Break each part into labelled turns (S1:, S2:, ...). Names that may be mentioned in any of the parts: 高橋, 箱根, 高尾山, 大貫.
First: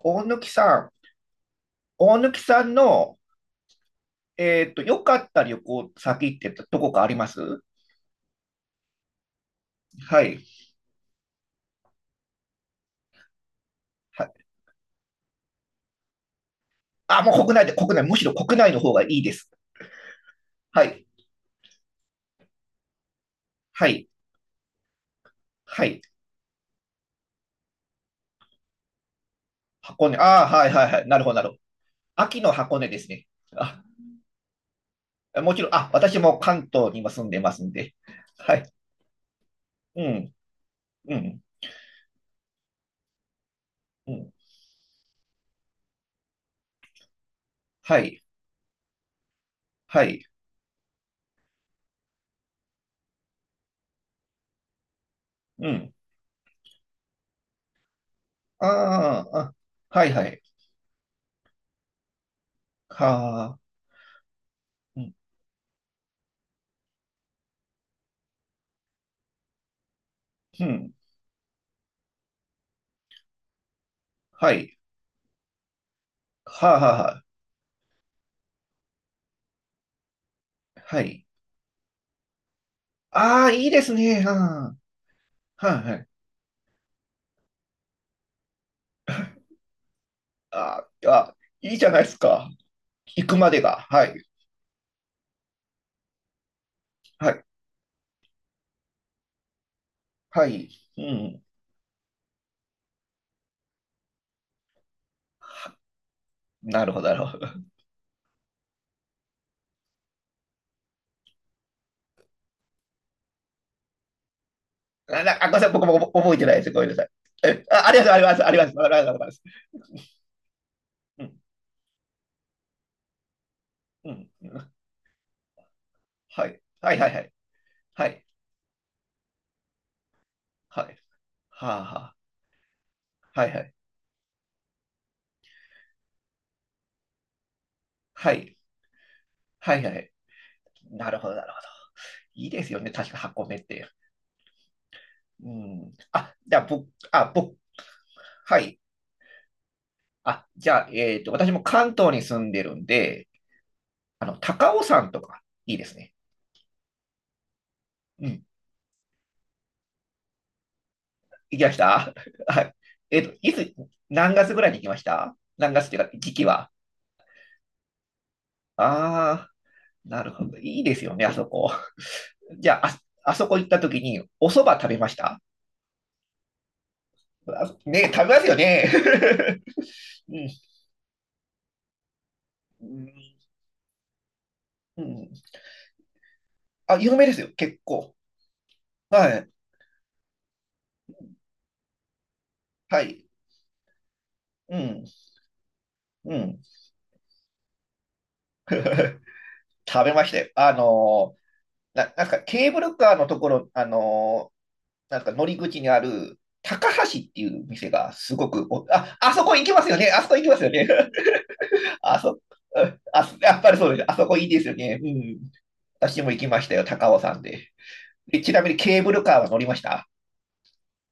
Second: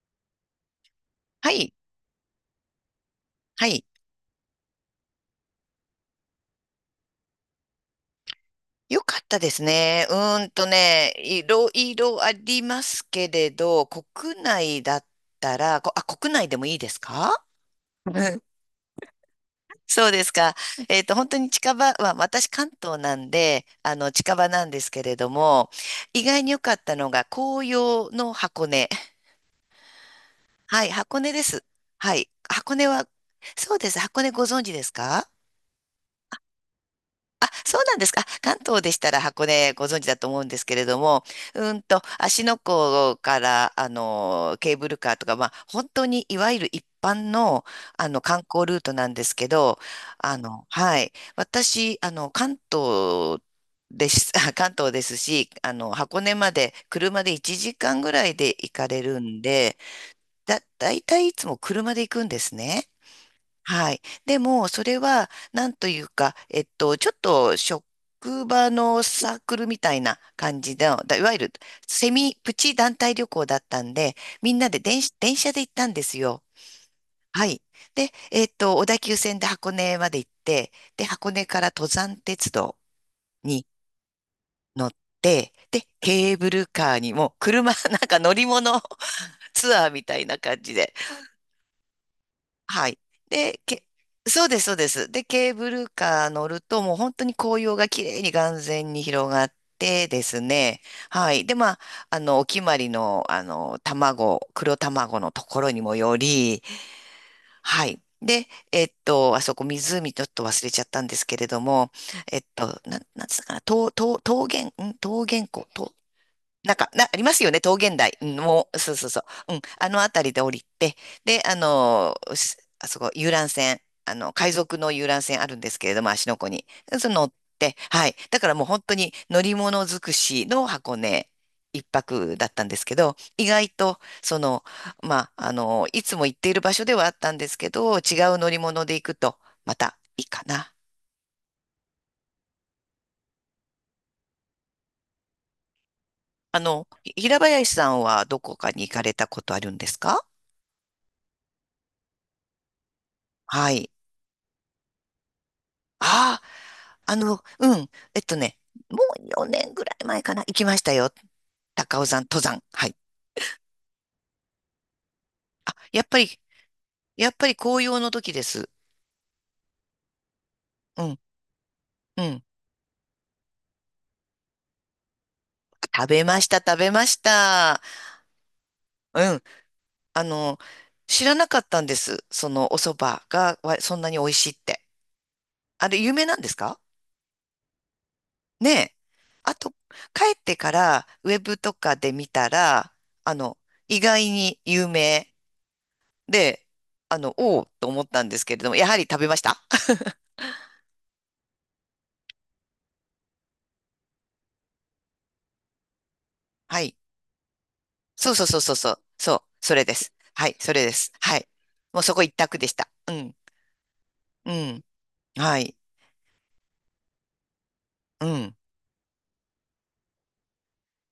S1: 大貫さん、
S2: はい。
S1: 大貫さんの、
S2: はい。
S1: 良かった旅行先ってどこかあります？
S2: よかったですね。
S1: はい。
S2: いろいろありますけれど、
S1: はい。
S2: 国内だったら、国内でもいいです
S1: あ、もう
S2: か？
S1: 国内で、国内、
S2: う
S1: むしろ
S2: ん。
S1: 国内の方がいいです。
S2: そうですか。
S1: はい。
S2: 本当に近場、まあ、私関東なんで、
S1: はい。
S2: 近場なんですけれども、
S1: はい。
S2: 意外に良かったのが紅葉の箱根。
S1: 箱根。ああ、はいは
S2: はい、
S1: いはい。な
S2: 箱
S1: るほ
S2: 根
S1: ど、な
S2: で
S1: るほど。
S2: す。はい。
S1: 秋の
S2: 箱
S1: 箱根
S2: 根
S1: で
S2: は、
S1: すね。
S2: そう
S1: あ、
S2: です。箱根ご存知ですか？
S1: もちろん、私も関東に今住んで
S2: あ、
S1: ますん
S2: そう
S1: で。
S2: なんですか。あ、
S1: は
S2: 関
S1: い。
S2: 東でしたら箱根ご存
S1: う
S2: 知だと
S1: ん、
S2: 思うんですけれど
S1: う
S2: も、
S1: ん、
S2: うんと、芦ノ湖から、
S1: うん。
S2: ケーブルカーとか、まあ、本当にいわゆる一般の、
S1: はい、
S2: 観光ルートなんですけど、
S1: はい、
S2: はい。私、関東です、関東ですし、
S1: うん。
S2: 箱根まで車で1時間ぐらいで
S1: あ
S2: 行かれる
S1: あ、
S2: んで、
S1: はいはい。
S2: だいたいいつも車で行くんですね。
S1: はあ、
S2: はい。でも、それ
S1: うん、
S2: は、なんというか、ちょっと職場のサークルみたいな感
S1: う
S2: じで、
S1: ん。
S2: だいわゆるセミプチ団体旅行だったんで、
S1: は
S2: みんな
S1: い。
S2: で電車で行ったんですよ。
S1: はあ、はあ、
S2: はい。で、小田急線で箱根まで行って、
S1: は
S2: で、
S1: い。
S2: 箱根から登山鉄道
S1: ああ、い
S2: に
S1: いですね。うんは
S2: 乗って、で、
S1: いはい。
S2: ケーブルカーにも、車、なんか乗り物 ツアーみたいな感じ
S1: あ
S2: で、
S1: ーあ、いいじゃないですか。
S2: はい。
S1: 行くまで
S2: で、け、
S1: が。はい。
S2: そうです、そうです。で、ケーブルカー乗ると、もう本当
S1: は
S2: に
S1: い。
S2: 紅葉が綺麗に眼前に広がってです
S1: はい。
S2: ね。
S1: う
S2: は
S1: ん。
S2: い。で、まあ、お決まりの、卵、黒卵のところにもより、
S1: なるほど、なるほど。
S2: はい。で、あそこ湖ちょっと忘れちゃったんですけれども、えっと、なんつったかな、とうとう桃源、ん 桃
S1: ご
S2: 源
S1: めんなさ
S2: 湖、
S1: い。僕
S2: と
S1: も覚えてないです。
S2: なん
S1: ごめん
S2: か、
S1: なさい。
S2: ありますよね、
S1: え、
S2: 桃
S1: あ、あ
S2: 源
S1: りがとう、
S2: 台。
S1: あり
S2: う
S1: ま
S2: ん、
S1: す、ありが
S2: も
S1: とう
S2: う、
S1: ござい
S2: そ
S1: ます。
S2: う
S1: あり
S2: そう
S1: がとうご
S2: そ
S1: ざ
S2: う。
S1: います。
S2: うん、あのあたりで降りて、
S1: うん。
S2: で、あそこ、遊覧船、
S1: うん。う
S2: 海
S1: ん
S2: 賊の遊覧船あるんですけれども、芦ノ
S1: は
S2: 湖
S1: い。
S2: に。
S1: はい、は
S2: そ
S1: い、
S2: の
S1: は
S2: 乗
S1: い。
S2: って、
S1: は
S2: はい。
S1: い。
S2: だからもう本当に乗り物尽くしの
S1: は
S2: 箱
S1: い。
S2: 根
S1: は
S2: 一
S1: あ、は
S2: 泊だったんですけど、
S1: あ。は
S2: 意
S1: い、は
S2: 外
S1: い。
S2: と、その、まあ、いつも行っている場所ではあったんですけど、違
S1: は
S2: う乗
S1: い。
S2: り物で行くと、ま
S1: はい、は
S2: た
S1: い。
S2: いいかな。
S1: なるほど、なるほど。いいですよね。確か箱根って。うん。あ、じゃあ、僕、あ、
S2: 平
S1: 僕、
S2: 林さんはどこ
S1: は
S2: か
S1: い。
S2: に行かれたことあるんですか？
S1: あ、じゃあ、私も関東に住んでるんで、
S2: はい。
S1: 高尾山とか、いいですね。
S2: ああ。うん。
S1: うん。
S2: もう4年ぐらい前かな、行きましたよ。
S1: 行きまし
S2: 高尾
S1: た
S2: 山登
S1: は
S2: 山。
S1: い。
S2: はい。
S1: えっと、いつ、何月ぐらいに行きました？何
S2: あ、
S1: 月っていう
S2: やっ
S1: か、
S2: ぱ
S1: 時
S2: り、
S1: 期は。
S2: やっぱり紅葉の時です。
S1: ああ、なるほど。いいで
S2: う
S1: すよ
S2: ん、
S1: ね、あそこ。
S2: う ん。
S1: じゃあ、あそこ行った時に、お蕎麦食べました？
S2: 食べました、食べまし
S1: あ
S2: た。
S1: ね、食べますよね。
S2: うん。あ
S1: う
S2: の、知らなかったんです。そのお蕎
S1: ん。
S2: 麦がわそんなに美味しいって。
S1: うん。
S2: あれ、有名なんですか？
S1: あ、有名ですよ、結構。
S2: ねえ。
S1: はい。
S2: あと、帰ってからウェブとかで見たら、
S1: はい。
S2: あの、意外に
S1: う
S2: 有
S1: ん。
S2: 名
S1: うん。
S2: で、おおと思ったんですけれども、やはり食 べました。
S1: 食べましたよ。なんかケーブルカーのところ、なんか乗り口にある
S2: は
S1: 高
S2: い。
S1: 橋っていう店が
S2: そ
S1: す
S2: うそう
S1: ご
S2: そう
S1: く
S2: そう
S1: お、
S2: そう。
S1: あ、あ
S2: そう。
S1: そこ行き
S2: そ
S1: ま
S2: れ
S1: す
S2: で
S1: よね。
S2: す。
S1: あそこ行き
S2: は
S1: ま
S2: い。
S1: すよ
S2: それ
S1: ね。
S2: です。はい。もうそ
S1: あ
S2: こ一
S1: そ、
S2: 択でした。う
S1: あ
S2: ん。
S1: そ、やっぱりそうです。あそこいい
S2: う
S1: ですよ
S2: ん。
S1: ね。うん。
S2: はい。
S1: 私も行きましたよ、高尾山で。
S2: う
S1: で、ち
S2: ん。
S1: なみにケーブルカーは乗りました？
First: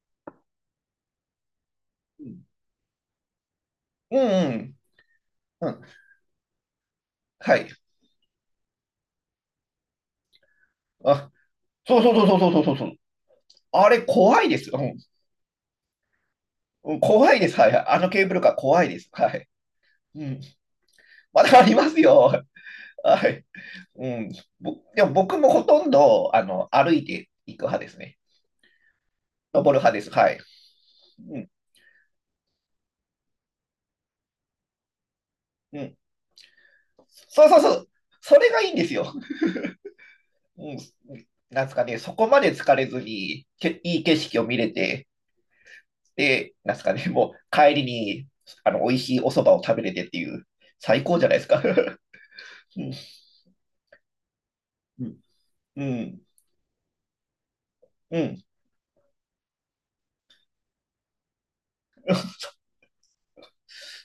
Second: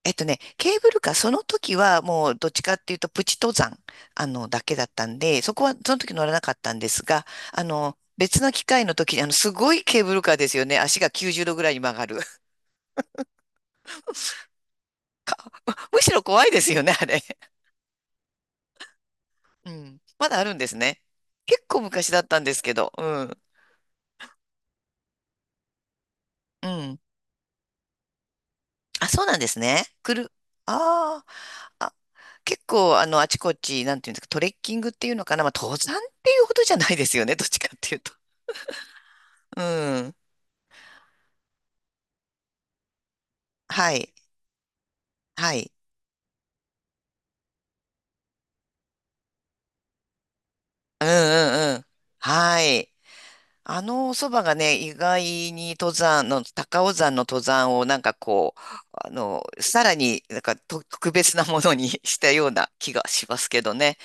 S2: えっとね、ケーブルカー、その時は
S1: う
S2: もう
S1: ん
S2: どっちかっていうとプチ登山、
S1: うんう
S2: だけ
S1: ん。
S2: だったんで、そこ
S1: う
S2: は
S1: ん。
S2: その時乗らなかったんですが、
S1: はい。
S2: 別の機会の時に、すごいケーブルカーですよね。足が
S1: あ、
S2: 90度ぐらいに曲
S1: そう
S2: が
S1: そう
S2: る。
S1: そうそうそうそうそう。あれ、怖いです。うん。
S2: むしろ怖いですよ
S1: う
S2: ね、
S1: ん
S2: あれ。
S1: 怖いです。はい。あのケーブルカー怖いです。はい。
S2: うん。
S1: う
S2: まだ
S1: ん。
S2: あるんですね。
S1: まだあ
S2: 結
S1: り
S2: 構
S1: ます
S2: 昔だった
S1: よ。
S2: んですけど、
S1: は
S2: うん。
S1: い。うん、でも僕もほとんど
S2: う
S1: 歩
S2: ん。
S1: いていく派ですね。
S2: あ、そうなんです
S1: 登る
S2: ね。
S1: 派です。
S2: く
S1: は
S2: る、
S1: い。
S2: あー
S1: うん、
S2: あ結構、あちこち、なんていうんですか、トレッキングっていうのかな、まあ、登
S1: うん。
S2: 山っていうほどじゃないですよね、ど
S1: そう
S2: っ
S1: そ
S2: ち
S1: う
S2: か
S1: そ
S2: っ
S1: う。
S2: ていうと。
S1: それがいいんですよ。
S2: うん。
S1: うん。なんですかね、そこまで疲れずに、け
S2: は
S1: いい
S2: い。
S1: 景色を見れて、
S2: はい。
S1: で、なんですかね、もう帰りにあの美味しいお蕎麦を食べれてっていう、最
S2: うん
S1: 高じゃないですか。
S2: うんうん。は
S1: うん、
S2: い。あのおそばがね、意外に
S1: う
S2: 登
S1: ん、
S2: 山の、高尾山の登山をなんか
S1: うん。
S2: こう、さらになんかと特別なものに したような気がしますけどね。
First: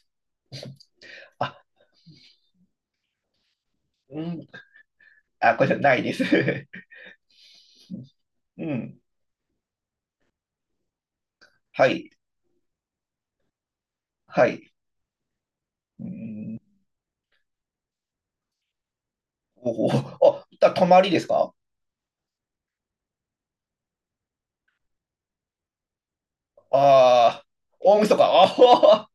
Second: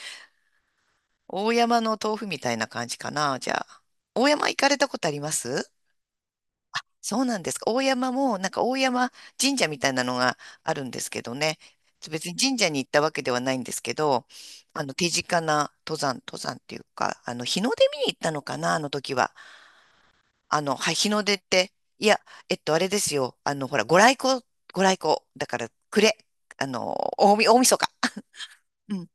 S2: 大
S1: あ、
S2: 山の豆腐みたいな感じかな、じゃあ。
S1: う
S2: 大
S1: ん、
S2: 山行かれたことありま
S1: あ、これ
S2: す？
S1: じゃないです。
S2: そうなんですか。大山も、なんか
S1: う
S2: 大
S1: ん、
S2: 山神社みたいなのがあるんですけどね。
S1: はい、
S2: 別に神社に行ったわけではないんですけど、
S1: はい。
S2: 手近な登
S1: う
S2: 山、登山
S1: ん、
S2: っていうか、日の出見に行ったのかな、あの時は。
S1: おお、泊
S2: はい、
S1: まり
S2: 日
S1: で
S2: の
S1: す
S2: 出っ
S1: か？
S2: て、いや、あれですよ。ほら、ご来光、ご来光。だから、暮れ。
S1: ああ、
S2: 大晦日。
S1: 大晦日。あ
S2: うん。
S1: あ、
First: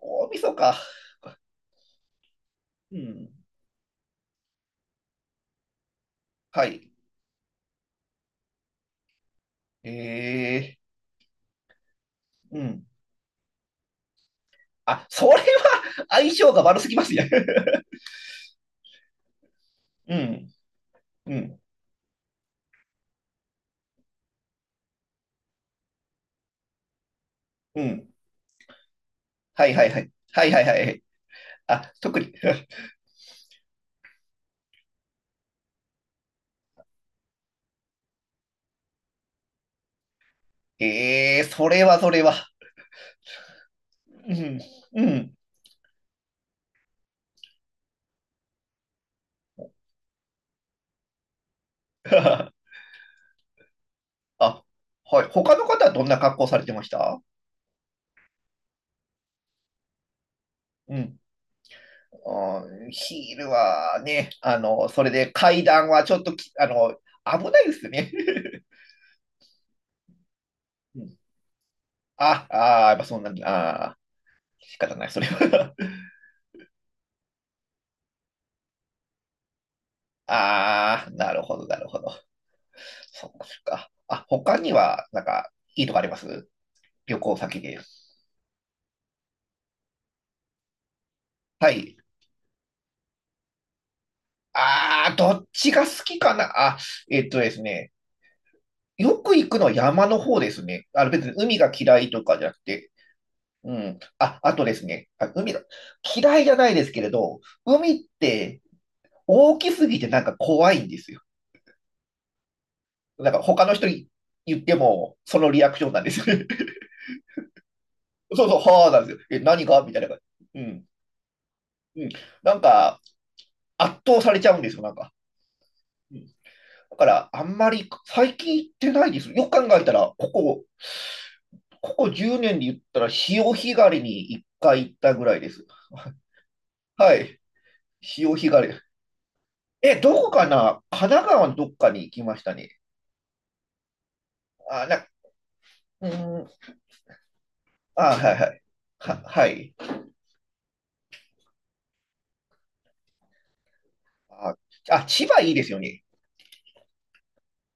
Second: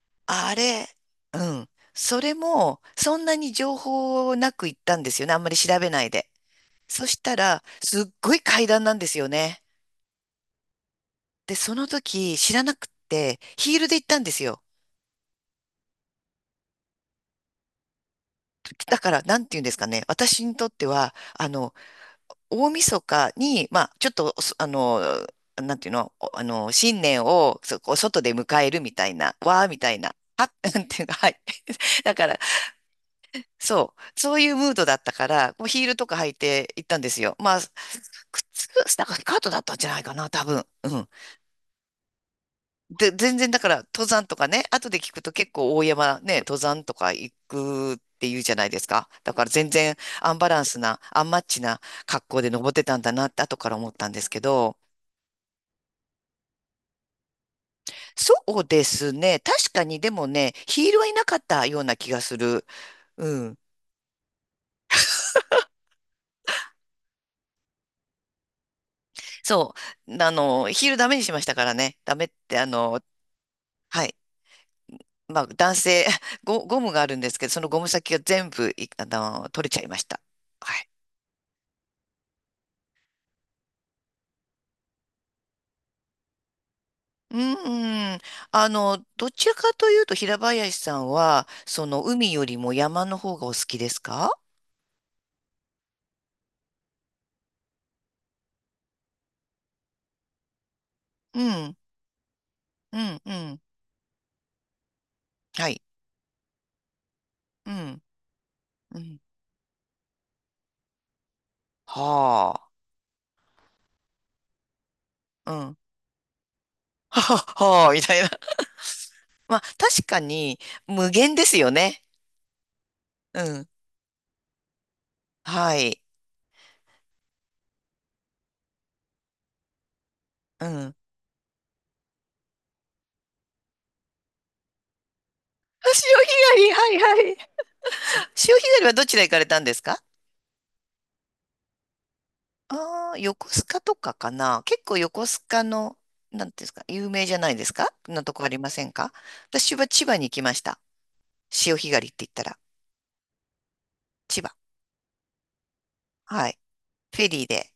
S1: 大晦
S2: あれ、
S1: 日。
S2: うん。それも、
S1: う
S2: そん
S1: ん。
S2: なに情報なく行ったんですよね。あんまり調べないで。
S1: はい。
S2: そしたら、すっごい階段なんですよね。
S1: ええ
S2: で、その時知
S1: う
S2: らな
S1: ん。
S2: くて、ヒールで行ったんですよ。
S1: あ、それは相性が悪すぎますね。
S2: だから、なんて言うんですかね。
S1: う
S2: 私
S1: ん。
S2: にとっては、
S1: う
S2: あ
S1: ん。
S2: の、大晦日に、まあ、ちょっと、そあの、なんていうの、おあの、新年を、そ
S1: う
S2: こ、
S1: ん。
S2: 外で迎えるみたいな、わ
S1: は
S2: ー
S1: い
S2: み
S1: はい
S2: た
S1: は
S2: い
S1: い。
S2: な、
S1: は
S2: は、
S1: いは いは
S2: な
S1: いは
S2: ん
S1: い。
S2: ていうか、はい。
S1: あ、
S2: だ
S1: 特
S2: か
S1: に。
S2: ら、そう、そういうムードだったから、もうヒールとか履いて行ったんですよ。まあ、靴、なんかスカートだったんじゃないかな、多分。うん。
S1: ええそれはそれは。
S2: で、全然だから登山
S1: う
S2: とか
S1: ん。
S2: ね、後で
S1: う
S2: 聞くと
S1: ん。
S2: 結構大山ね、登山とか行くって言うじゃないですか。だから全然アンバランスな、アンマッチな格好で 登ってたんだなって後から思ったんですけ
S1: あ、
S2: ど、
S1: はい。他の方はどんな格好されてました？
S2: そうですね。確かにでもね、ヒー
S1: う
S2: ルはい
S1: ん。
S2: なかったような気がす
S1: あ
S2: る。
S1: ーヒ
S2: う
S1: ール
S2: ん。
S1: はね、それで階段はちょっとき、あの、危ないですね。
S2: そう。ヒールダメ にしましたからね。ダメっ
S1: あ、
S2: て、
S1: ああ、やっぱそんなああ、
S2: はい。
S1: 仕方ない、それ
S2: まあ
S1: は
S2: 男 性、ゴムがあるんですけど、そのゴム先が全部い、あの、取れちゃいました。はい。
S1: ああ、なるほど、なるほど。そっか、そっか。あ、他には、なんか、いいとこあります？旅
S2: う
S1: 行先で。
S2: ん、どちらかというと平林さんは、
S1: は
S2: そ
S1: い。
S2: の海よりも山の方がお好きですか？
S1: ああ、どっちが好きかな？あ、えっとですね。よく行くのは山の方ですね。別に
S2: う
S1: 海が
S2: ん、
S1: 嫌いとかじゃなくて。
S2: うん、うん。
S1: うん。あ、あとですね。海が
S2: はい。
S1: 嫌いじゃないですけれど、
S2: う
S1: 海っ
S2: ん、
S1: て
S2: うん。
S1: 大きすぎてなんか怖いんですよ。
S2: は
S1: なんか他の人に言っても、その
S2: あ、
S1: リア
S2: うん。
S1: クションなんです。
S2: はは、はあ、みたいな。
S1: そうそ う、はあなんですよ。え、
S2: まあ、
S1: 何がみたい
S2: 確
S1: な感
S2: かに
S1: じ。うん。
S2: 無限ですよね。
S1: うん。なんか、
S2: うん。
S1: 圧倒されちゃうんですよ、なんか。
S2: はい。
S1: うん。だから、あんまり最近行ってないです。よく考えたら、ここ、
S2: うん。
S1: ここ10年で言ったら、潮干狩りに一回行ったぐらいです。
S2: 潮 干狩り、は
S1: は
S2: いはい。
S1: い。潮干
S2: 潮干狩
S1: 狩り。
S2: りはどちら行かれたんです
S1: え、
S2: か？
S1: どこかな？神奈川のどっかに行きましたね。
S2: ああ、横須賀とかかな。結
S1: あ、
S2: 構
S1: な、
S2: 横須賀の、
S1: うー
S2: な
S1: ん。
S2: んていうんですか、有名じゃないですか、
S1: あ、
S2: な
S1: は
S2: と
S1: い
S2: こ
S1: は
S2: あり
S1: い。
S2: ませんか？
S1: はい。
S2: 私は千葉に行きました。潮干狩りって言ったら、千葉。
S1: あ、あ、千葉いいですよね。
S2: はい。フェリーで。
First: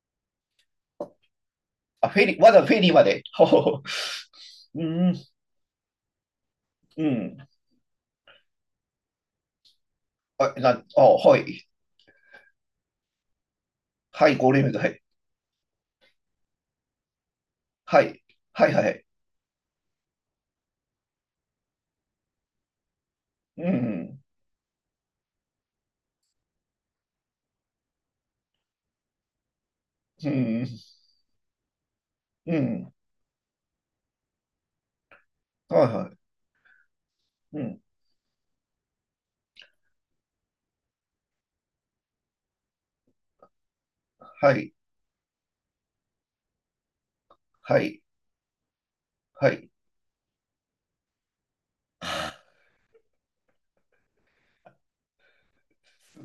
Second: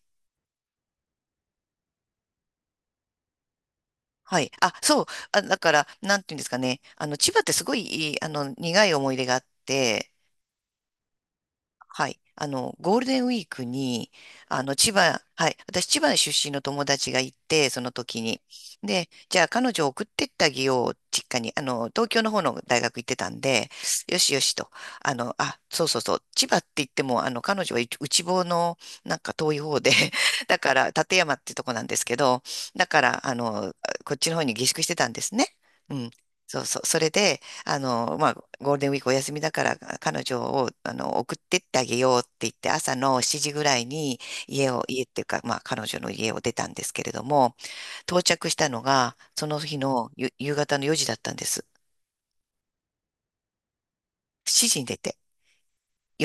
S1: あ、フェリー、わざわざフェリーまで。ほほほ。
S2: はい。あ、
S1: う
S2: そう。
S1: ん、
S2: あ、だから、なんていうんですかね。
S1: う
S2: 千
S1: ん。
S2: 葉ってすごいいい、苦い思い出があって、
S1: あ、はい。
S2: はい。ゴールデンウィークに、
S1: はい、ゴールデ
S2: あ
S1: ンウィー
S2: の、
S1: ク、は
S2: 千
S1: い。
S2: 葉、はい。私、千葉出身の友達がいて、その
S1: は
S2: 時
S1: い。
S2: に。
S1: はい、はい。
S2: で、じゃあ、彼女を送ってってあげよう、実家に。東京の方の大学行ってたん
S1: う
S2: で、
S1: ん。
S2: よしよしと。あ、そうそうそう。千葉って言っても、彼女は内房の、なんか遠い方で、
S1: う
S2: だ
S1: ん。
S2: から、館山ってとこなんですけど、
S1: う
S2: だ
S1: ん。
S2: から、こっちの方に下宿してたんですね。
S1: はい、
S2: う
S1: は
S2: ん。
S1: い。
S2: そうそう。それで、
S1: うん。
S2: まあ、ゴールデンウィークお休みだから、彼女を、送ってってあげようって言って、朝の7時ぐらいに
S1: は
S2: 家
S1: い。
S2: を、家っていうか、まあ、彼女の家を出たんですけれども、
S1: はい。
S2: 到着したのが、そ
S1: は
S2: の
S1: い。
S2: 日の夕方の4時だったんです。
S1: は
S2: 7時に出て、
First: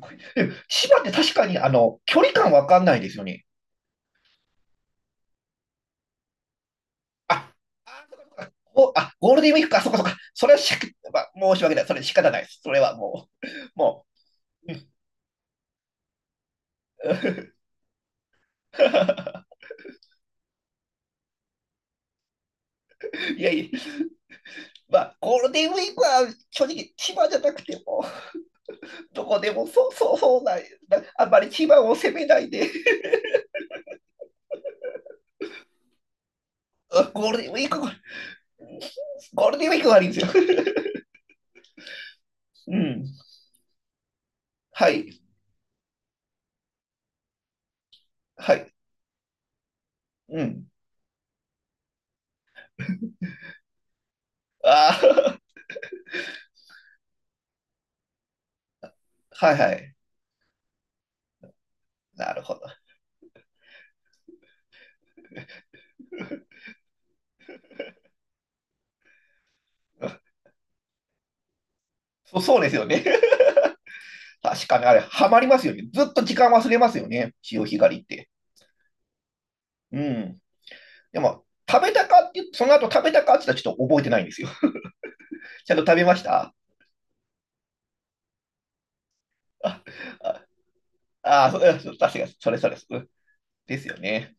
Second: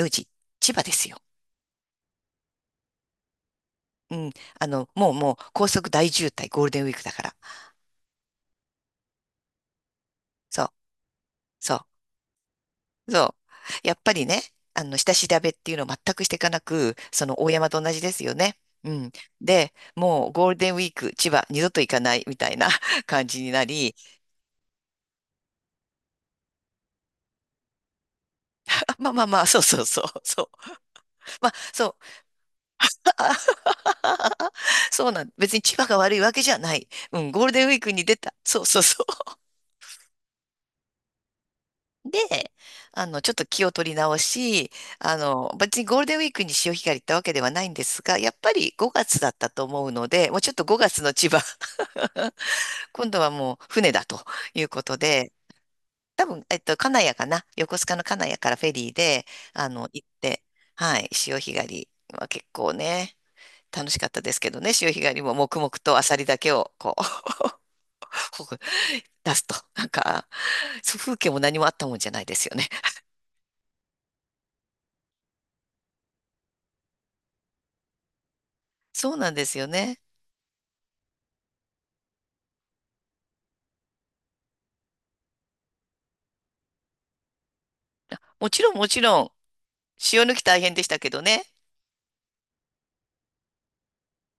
S1: あすごい
S2: 時、
S1: でも
S2: 千葉
S1: 千
S2: で
S1: 葉っ
S2: す
S1: て
S2: よ。
S1: 確かに、距離感わかんないですよね。
S2: うん。もうもう、高速大渋滞、ゴールデンウィークだから。
S1: あ、あ、あ、ゴールデンウィークか、そっかそっか。それは
S2: そ
S1: し、
S2: う、
S1: まあ、申し訳
S2: そう。
S1: ない。それ仕方ないです。それはも
S2: そ
S1: う、
S2: う。やっ
S1: も
S2: ぱりね、
S1: う。うん
S2: 下調べっていうのを全くしていかなく、その大山と同じですよね。うん。で、もうゴールデンウィーク、千葉、二度と行かないみたいな 感
S1: い
S2: じ
S1: や
S2: にな
S1: いや、
S2: り、
S1: まあ、ゴールデンウィークは正直、千葉じゃなくても、
S2: あ、まあま
S1: ど
S2: あ
S1: こ
S2: まあ、
S1: で
S2: そう
S1: も
S2: そう
S1: そう
S2: そう、
S1: そうそう
S2: そう。
S1: ない、なあんま
S2: ま
S1: り
S2: あ、
S1: 千葉
S2: そ
S1: を
S2: う、
S1: 責めないで、
S2: そうなん、別に千葉が悪いわけじゃない。う
S1: ゴー
S2: ん、
S1: ル
S2: ゴー
S1: デン
S2: ル
S1: ウィ
S2: デ
S1: ー
S2: ンウィ
S1: ク、
S2: ークに出た。そうそうそ
S1: ゴールデンウィークがありんですよ。
S2: う。で、
S1: うん。
S2: ちょっと気を取り直し、
S1: はい。
S2: 別にゴールデンウィークに潮干狩り行ったわけではないんですが、やっぱ
S1: はい。
S2: り5月だったと思うので、もう
S1: う
S2: ちょっと
S1: ん。
S2: 5月の千葉、今度はもう船だということ
S1: あ
S2: で、
S1: あ、
S2: 多分、金谷かな、横須賀の金谷からフェリーで、
S1: はいはい。
S2: 行って、はい、潮干狩りは
S1: なる
S2: 結
S1: ほど。
S2: 構ね、楽しかったですけどね、潮干狩りも黙々とアサリだけをこう、出すと、なんか、そう風景も何もあったもんじゃないで
S1: そう
S2: すよ
S1: そう
S2: ね。
S1: ですよね。確かにあれ、ハマりますよね。ずっと時間忘れますよね。潮干狩りって。
S2: そうなんですよ
S1: う
S2: ね。
S1: ん。でも、食べたかって言って、その後食べたかって言ったらちょっと覚えてないんですよ。ちゃんと食べました？
S2: もちろん、もちろん、
S1: あ、
S2: 潮抜き
S1: あ、
S2: 大変でしたけど
S1: あ
S2: ね。
S1: あ、そうそう確かに、それそれ。ですよね。